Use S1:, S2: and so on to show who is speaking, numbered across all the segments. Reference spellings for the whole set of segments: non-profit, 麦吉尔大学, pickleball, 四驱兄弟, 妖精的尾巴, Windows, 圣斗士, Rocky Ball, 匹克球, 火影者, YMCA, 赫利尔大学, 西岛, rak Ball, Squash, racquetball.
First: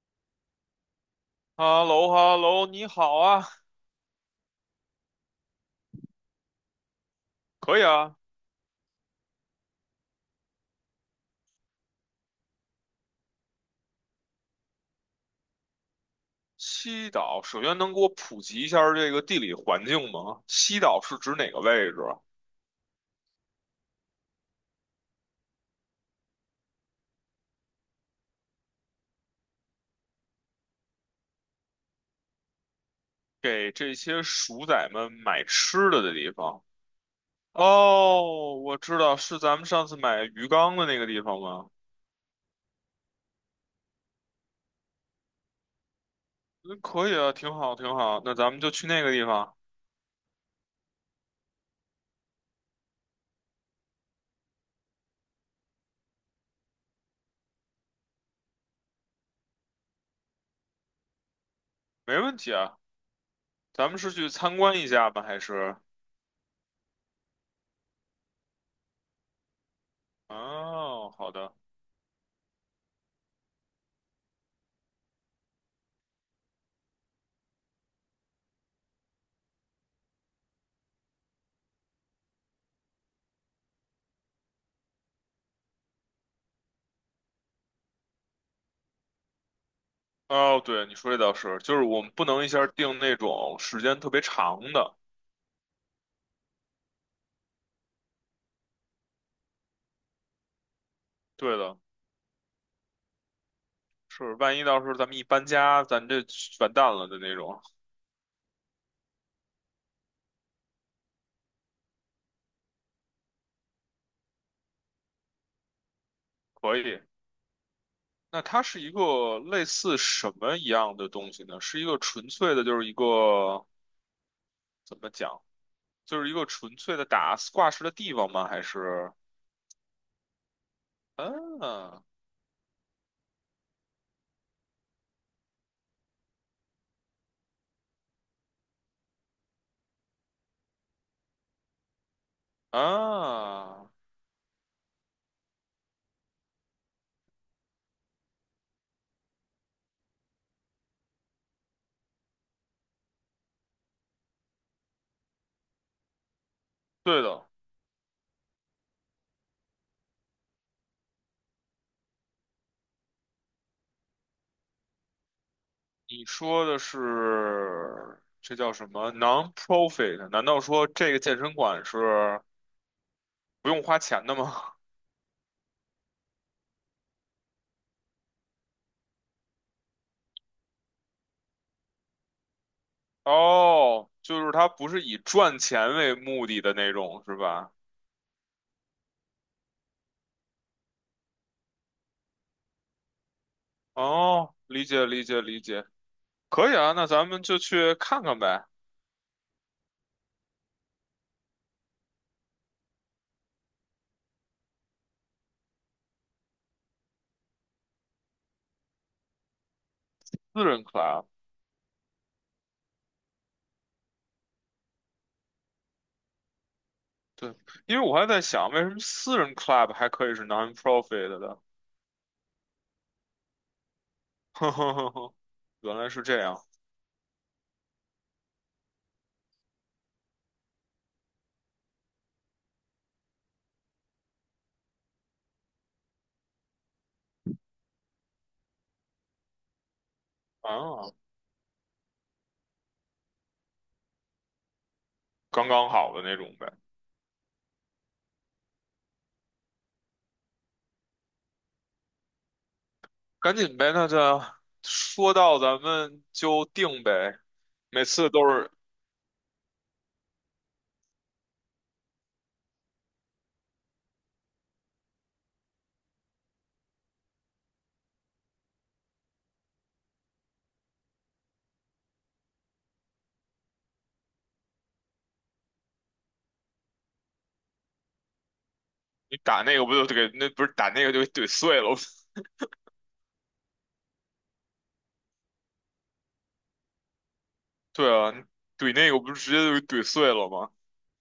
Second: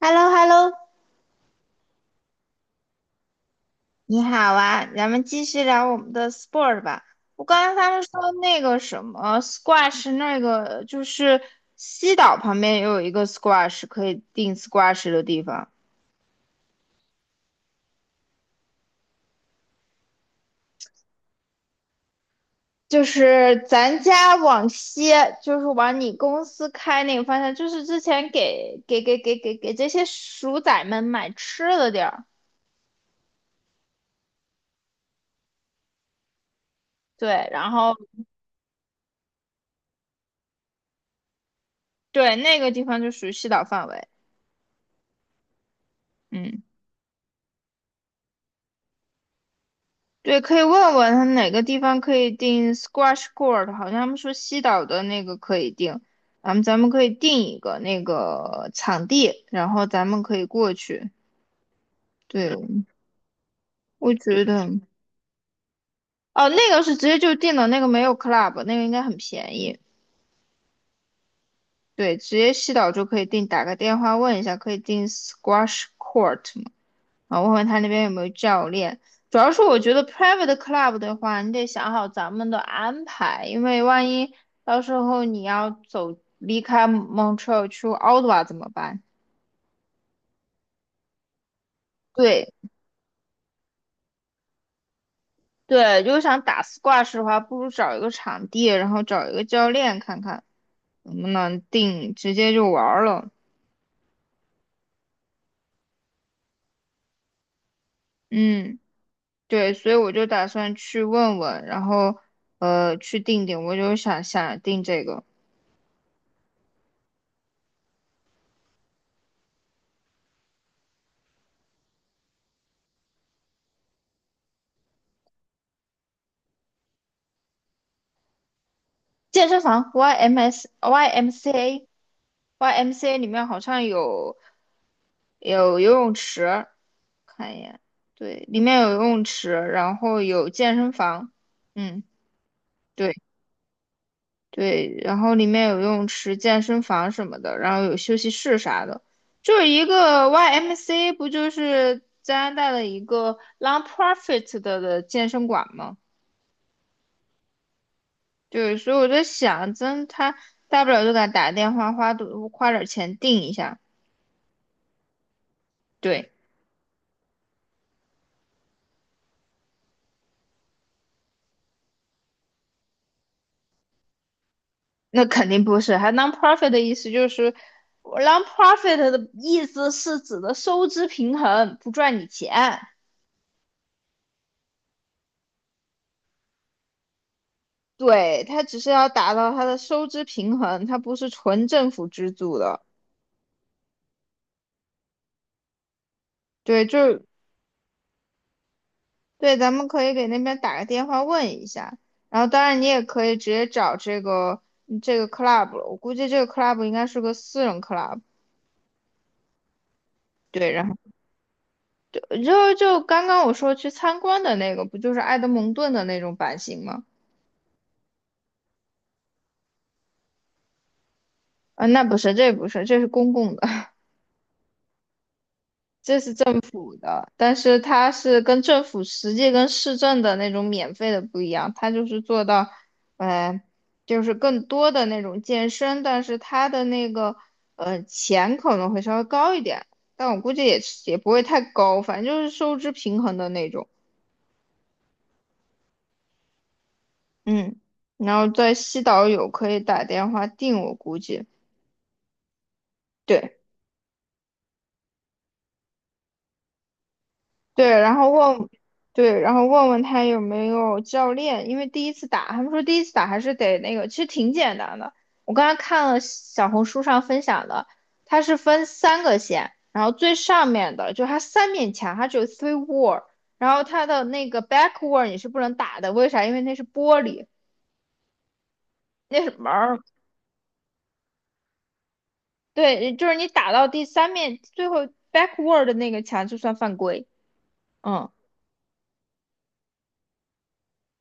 S1: h e l l o h e l l o
S2: 哈喽哈喽，你好啊。
S1: 你好啊，咱们继续聊我们的 sport 吧。我刚
S2: 可
S1: 才
S2: 以
S1: 他们说
S2: 啊。
S1: 那个什么 squash，那个就是西岛旁边也有一个 squash 可以定 squash 的地方，
S2: 西岛，首先能给我普及一下这个地理环境吗？西岛是指哪个位置啊？
S1: 就是咱家往西，就是往你公司开那个方向，就是之前给这些鼠仔们买吃的地儿。
S2: 给这些鼠仔们买吃的的地方。
S1: 对，然后
S2: 哦，我知道，是咱们上次买鱼缸的那个地方吗？
S1: 对那个地方就属于西岛范围。嗯。
S2: 嗯，可以啊，挺好，挺好。那咱们就去那个地方。
S1: 对，可以问问他哪个地方可以订 squash court，好像他们说西岛的那个可以订，咱们可以订一个那个场地，然后咱们可以过去。
S2: 没问题
S1: 对，
S2: 啊。咱们是
S1: 我
S2: 去
S1: 觉
S2: 参
S1: 得，
S2: 观一下吗？还是？
S1: 哦，那个是直接就订的，那个没有 club，那个应该很便宜。
S2: 哦，好的。
S1: 对，直接西岛就可以订，打个电话问一下，可以订 squash court吗？啊，我问问他那边有没有教练。主要是我觉得 private club 的话，你得想好咱们的安排，因为万一到时候你要走离开 Montreal 去 OTT 怎么办？
S2: 哦，对，你说这倒是，就是我们不能一
S1: 对，
S2: 下定那种时间特别长的。
S1: 对，如果想打 s 挂 u 的话，不如找一个场地，然后找一个教练看看能不
S2: 对
S1: 能
S2: 的。
S1: 定，直接就玩儿了。
S2: 是，万一到时候咱们一搬家，咱这完蛋了的那种。
S1: 嗯，对，所以我就打算去问问，然后去定，我就想想定这个
S2: 可以。那它是一个类似什么一样的东西呢？是一个纯粹的，就是一个怎么讲，就是一个纯粹的打挂饰的地方吗？还是？
S1: 健身房 YMS YMCA。
S2: 啊
S1: y m c A 里面好像有游泳池，看一眼，对，里面有游泳池，然后有健身房，嗯，对，
S2: 啊，
S1: 对，然后里面有游泳池、健身房什么的，然后有休息室啥的，就是一个 y m c A 不就是加拿大的一个 non-profit 的健身馆吗？
S2: 对的，
S1: 对，所以我在想，真他大不了就给他打个电话，花多花点钱订一下，
S2: 你
S1: 对。
S2: 说的是这叫什么 non-profit？难道说这个健身馆是不用花钱的吗？
S1: 那肯定不是。还 non-profit 的意思就是，non-profit 的意思是指的收支平衡，不赚你钱。
S2: 哦，就是它不是以赚钱为目的的那种，是吧？
S1: 对，它只是要达到它的收支平衡，它不是纯政府资助的。
S2: 哦，理解理解理解。可以
S1: 对，
S2: 啊，
S1: 就
S2: 那
S1: 是
S2: 咱们就去看看呗。
S1: 对，咱们可以给那边打个电话问一下。然后，当然你也可以直接找这个 club 了，我估计这个 club 应该是个私人 club。
S2: 私
S1: 对，
S2: 人
S1: 然后
S2: club。
S1: 就就就刚刚我说去参观的那个，不就是埃德蒙顿的那种版型吗？
S2: 对，因为我还在想，为什么私人 club 还可以是 non-profit 的？
S1: 嗯，那不是，这不是，这是公共的，
S2: 呵呵呵呵，原来
S1: 这
S2: 是
S1: 是
S2: 这
S1: 政
S2: 样
S1: 府的，但是它是跟政府实际跟市政的那种免费的不一样，它就是做到，呃，就是更多的那种健身，但是它的那个钱可能会稍微高一点，但我估计也是
S2: 啊。
S1: 也不会太高，反正就是收支平衡的那种，
S2: 刚刚好的那种呗。
S1: 嗯，然后在西岛有可以打电话订，我估计。
S2: 赶
S1: 对。
S2: 紧呗，那就说到咱们就定呗。
S1: 对，
S2: 每
S1: 然后
S2: 次都
S1: 问，
S2: 是
S1: 对，然后问问他有没有教练，因为第一次打，他们说第一次打还是得那个，其实挺简单的。我刚才看了小红书上分享的，它是分三个线，然后最上面的就它三面墙，它只有 three wall，然后它的那个 back wall 你是不能打的，为啥？因为那是玻璃，
S2: 你
S1: 那是
S2: 打
S1: 门
S2: 那个，不
S1: 儿，
S2: 就给那不是打那个就给怼碎了？
S1: 对，就是你打到第三面最后 back wall 的那个墙就算犯规，
S2: 对
S1: 嗯。
S2: 啊，你怼那个不是直接就给怼碎了吗？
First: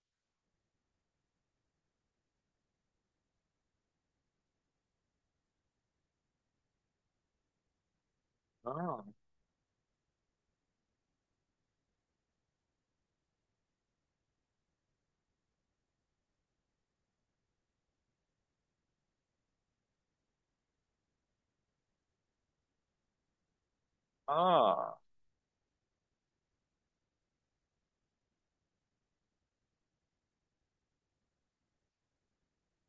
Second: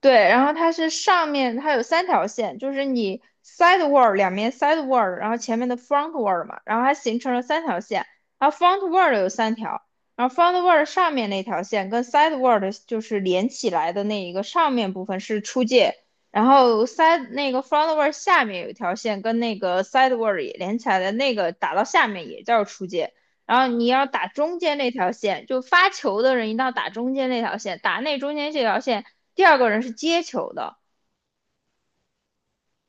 S1: 对，然后它是上面它有三条线，就是你 side word 两面 side word，然后前面的 front word 嘛，然后它形成了三条线，然后 front
S2: 啊
S1: word 有三条，然后 front word 上面那条线跟 side word 就是连起来的那一个上面部分是出界，然后 side 那个 front word 下面有一条线跟那个 side word 也连起来的那个打到下面也叫出界，然后你要打中间那
S2: 啊！
S1: 条线，就发球的人一定要打中间那条线，打那中间这条线，第二个人是接球的，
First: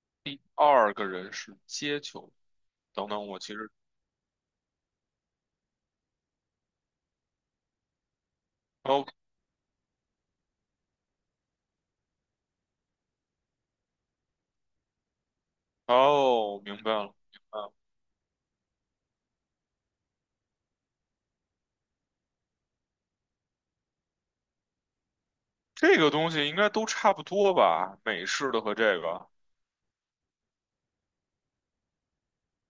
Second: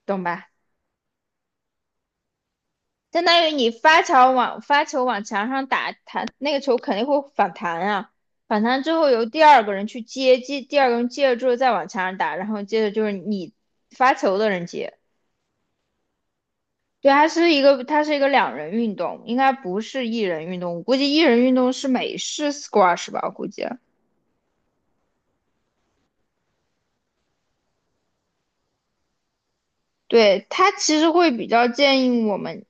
S1: 懂
S2: 第
S1: 吧？
S2: 二个人是接球。等
S1: 相
S2: 等，我
S1: 当于
S2: 其
S1: 你
S2: 实
S1: 发球往墙上打，弹那个球肯定会反弹啊，反弹之
S2: 哦。
S1: 后由第二个人去接，接第二个人接了之后再往墙上打，然后接着就是你发球的人接。
S2: 哦，明白了，
S1: 对，它
S2: 明
S1: 是
S2: 白
S1: 一
S2: 了。
S1: 个它是一个两人运动，应该不是一人运动。我估计一人运动是美式 squash 吧，我估计。
S2: 这个东西应该都差不多吧？美式的和这个
S1: 对，它其实会比较建议我们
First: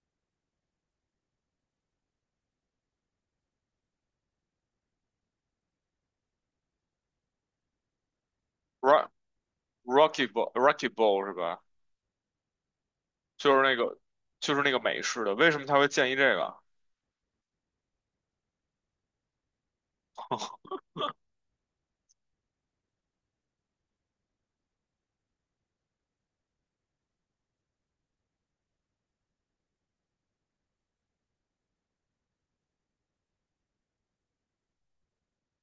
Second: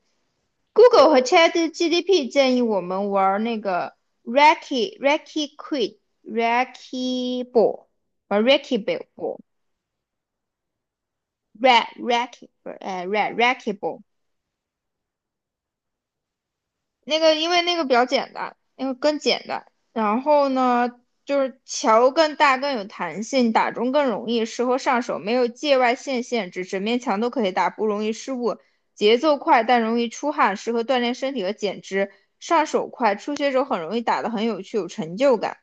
S1: Google 和 ChatGPT 建议我们玩那个 Raki Raki Quid Raki Ball，玩 Raki
S2: Rock
S1: Ball
S2: Rocky Ball Rocky Ball 是吧？
S1: Raki Raki 不 r e
S2: 就是
S1: Raki
S2: 那
S1: Ball。
S2: 个就是那个美式的，为什么他会建议这个？
S1: 那个因为那个比较简单，那个更简单。然后呢，就是桥更大更有弹性，打中更容易，适合上手，没有界外线限制，整面墙都可以打，不容易失误。节奏快但容易出汗，适合锻炼身体和减脂。上手快，初学者很容易打得很有趣，有成就感。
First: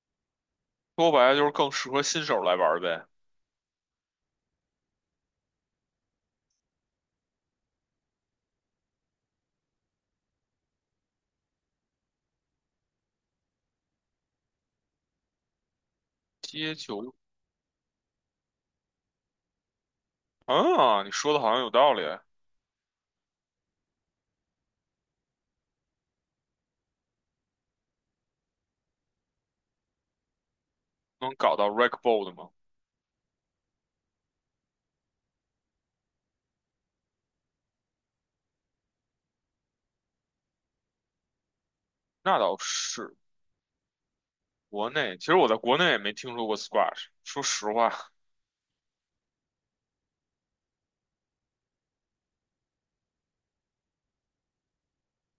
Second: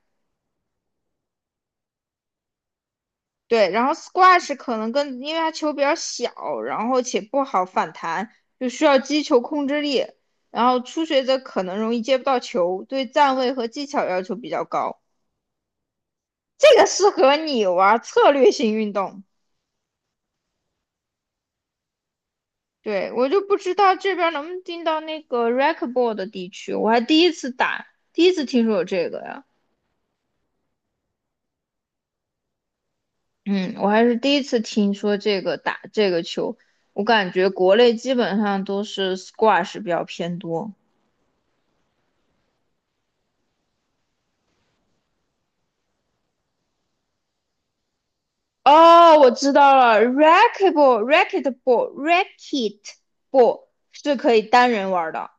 S2: 说白了就是更适合新手来玩儿呗。
S1: 对，然后 squash 可能跟因为它球比较小，然后且不好反弹，就需要击球控制力。然后初学者可能容易接不到球，对站位和技巧要求比较高。
S2: 接
S1: 这个适
S2: 球
S1: 合你玩策略性运动。
S2: 啊，你说的好像有道理。
S1: 对，我就不知道这边能不能进到那个 racquetball 的地区，我还第一次打，第一次听说有这个呀。
S2: 能搞到 r a k Ball 的吗？
S1: 嗯，我还是第一次听说这个打这个球，我感觉国内基本上都是 squash 比较偏多。
S2: 那倒是。国内其实我在国内也没听说过 Squash。说实话
S1: 哦，我知道了 rackuetball racketball racketball 是可以单人玩儿的。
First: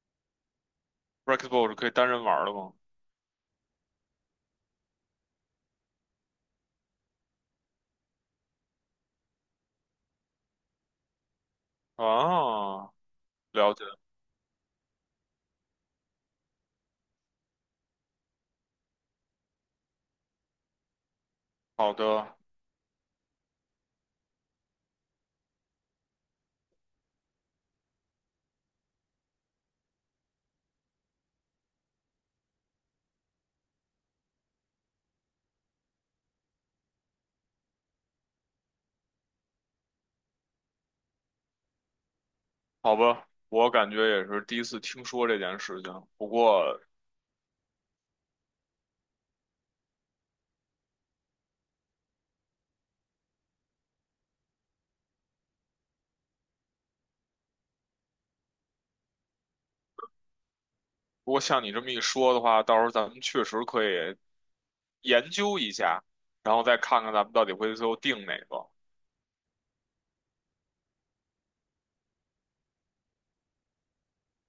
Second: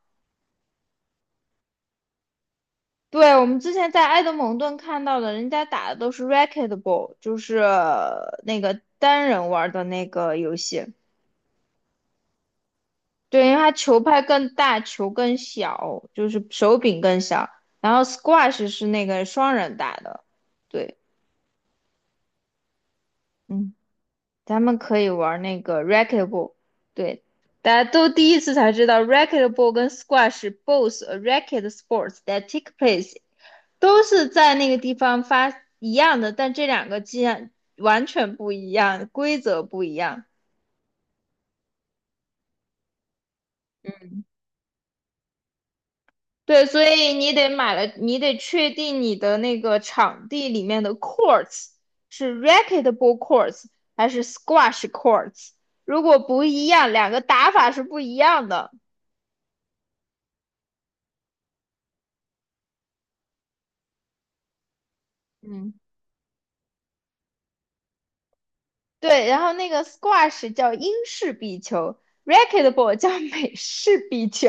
S2: r a k Ball 是可以单人玩的吗？
S1: 对，我们之前在埃德蒙顿看到的，人家打的都是 r a c k e t b a l l 就是那个单人玩儿的那个游戏。
S2: 啊，
S1: 对，因为它
S2: 了解，
S1: 球拍更大，球更小，就是手柄更小。然后 squash 是那个双人打的。对，
S2: 好的。
S1: 嗯。咱们可以玩那个 racquetball，对，大家都第一次才知道 racquetball 跟 squash both a racket sports that take place，都是在那个地方发一样的，但这两个既然完全不一样，规则不一样。
S2: 好吧，我感觉也是第一次听说这件事情。不
S1: 对，
S2: 过，
S1: 所以你得买了，你得确定你的那个场地里面的 courts 是 racquetball courts 还是 squash courts，如果不一样，两个打法是不一样的。
S2: 不过像你这么一说的话，到时候咱们确实可以研究一
S1: 嗯。
S2: 下，然后再看看咱们到底会最后定哪个。
S1: 对，然后那个 squash 叫英式壁球，racquetball 叫美式壁球，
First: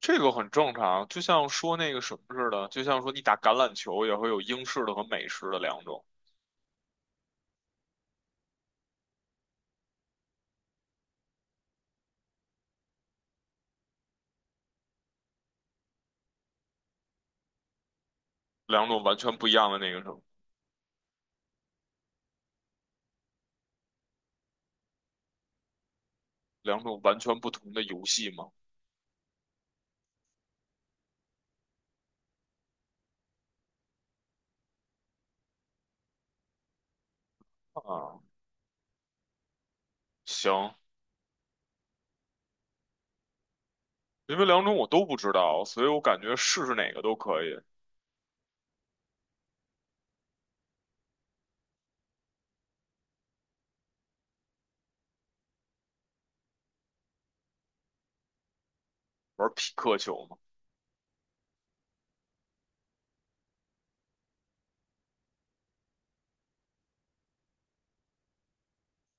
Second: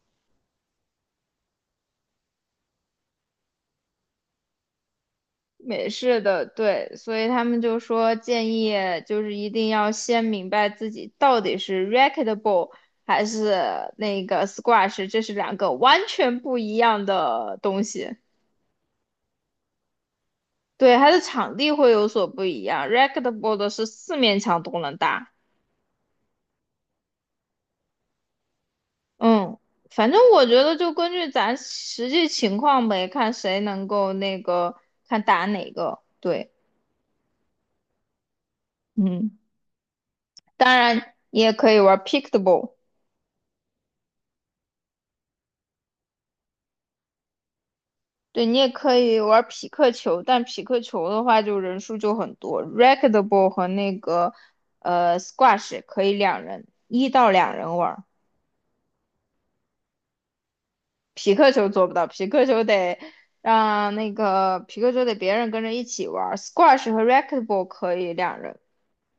S2: 这个很正常，就像说那个什么似的，就像说你打橄榄球也会有英式的和美式 的两
S1: 美
S2: 种。
S1: 式的，对，所以他们就说建议就是一定要先明白自己到底是 racquetball 还是那个 squash，这是两个完全不一样的东西。
S2: 两种完全不一样的那个什么。
S1: 对，它的场地会有所不一样，racquetball 的是四面墙都能打。
S2: 两种完全不同的游戏嘛。
S1: 嗯，反正我觉得就根据咱实际情况呗，看谁能够那个，看打哪个。对，
S2: 啊，
S1: 嗯，
S2: 行。
S1: 当然你也可以玩 pickleball，
S2: 因为两种我都不知道，所以我感觉试试哪个都可以。
S1: 对，你也可以玩匹克球，但匹克球的话就人数就很多。racquetball 和那个squash 也可以两人，一到两人玩儿。
S2: 玩匹克球嘛。
S1: 匹克球做不到，匹克球得让那个匹克球得别人跟着一起玩 squash 和 racquetball 可以两人。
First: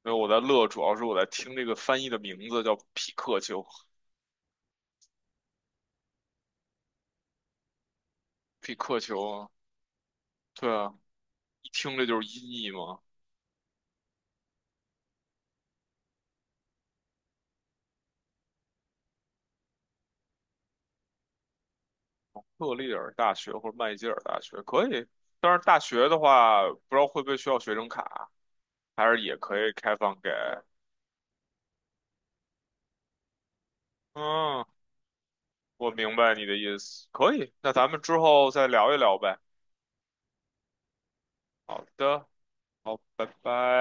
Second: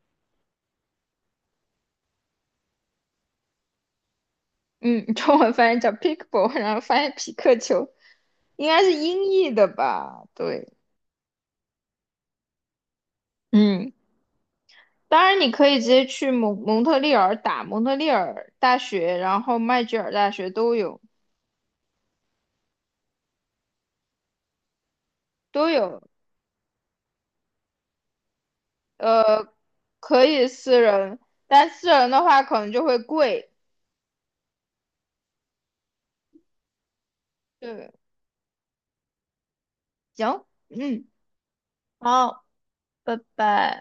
S2: 因为我在乐，主要是我在听这个翻译的名字叫匹克球。
S1: 嗯，中文翻译叫 pickle 然后翻译匹克球，应
S2: 匹
S1: 该是
S2: 克球
S1: 音
S2: 啊，
S1: 译的吧？对，
S2: 对啊，一听这就是音译嘛。
S1: 嗯，当然你可以直接去蒙特利尔打蒙特利尔大学，然后麦吉尔大学都有
S2: 赫利尔大学或者麦吉尔大学可以，但是
S1: 都
S2: 大
S1: 有，
S2: 学的话，不知道会不会需要学生卡，还是也
S1: 呃，
S2: 可以开放
S1: 可
S2: 给。
S1: 以私人，但私人的话可能就会贵。
S2: 嗯，我明白你的意思，可以。那咱
S1: 对，
S2: 们之后再聊一聊呗。
S1: 行，嗯，
S2: 好的，
S1: 好，
S2: 好，
S1: 拜
S2: 拜
S1: 拜。
S2: 拜。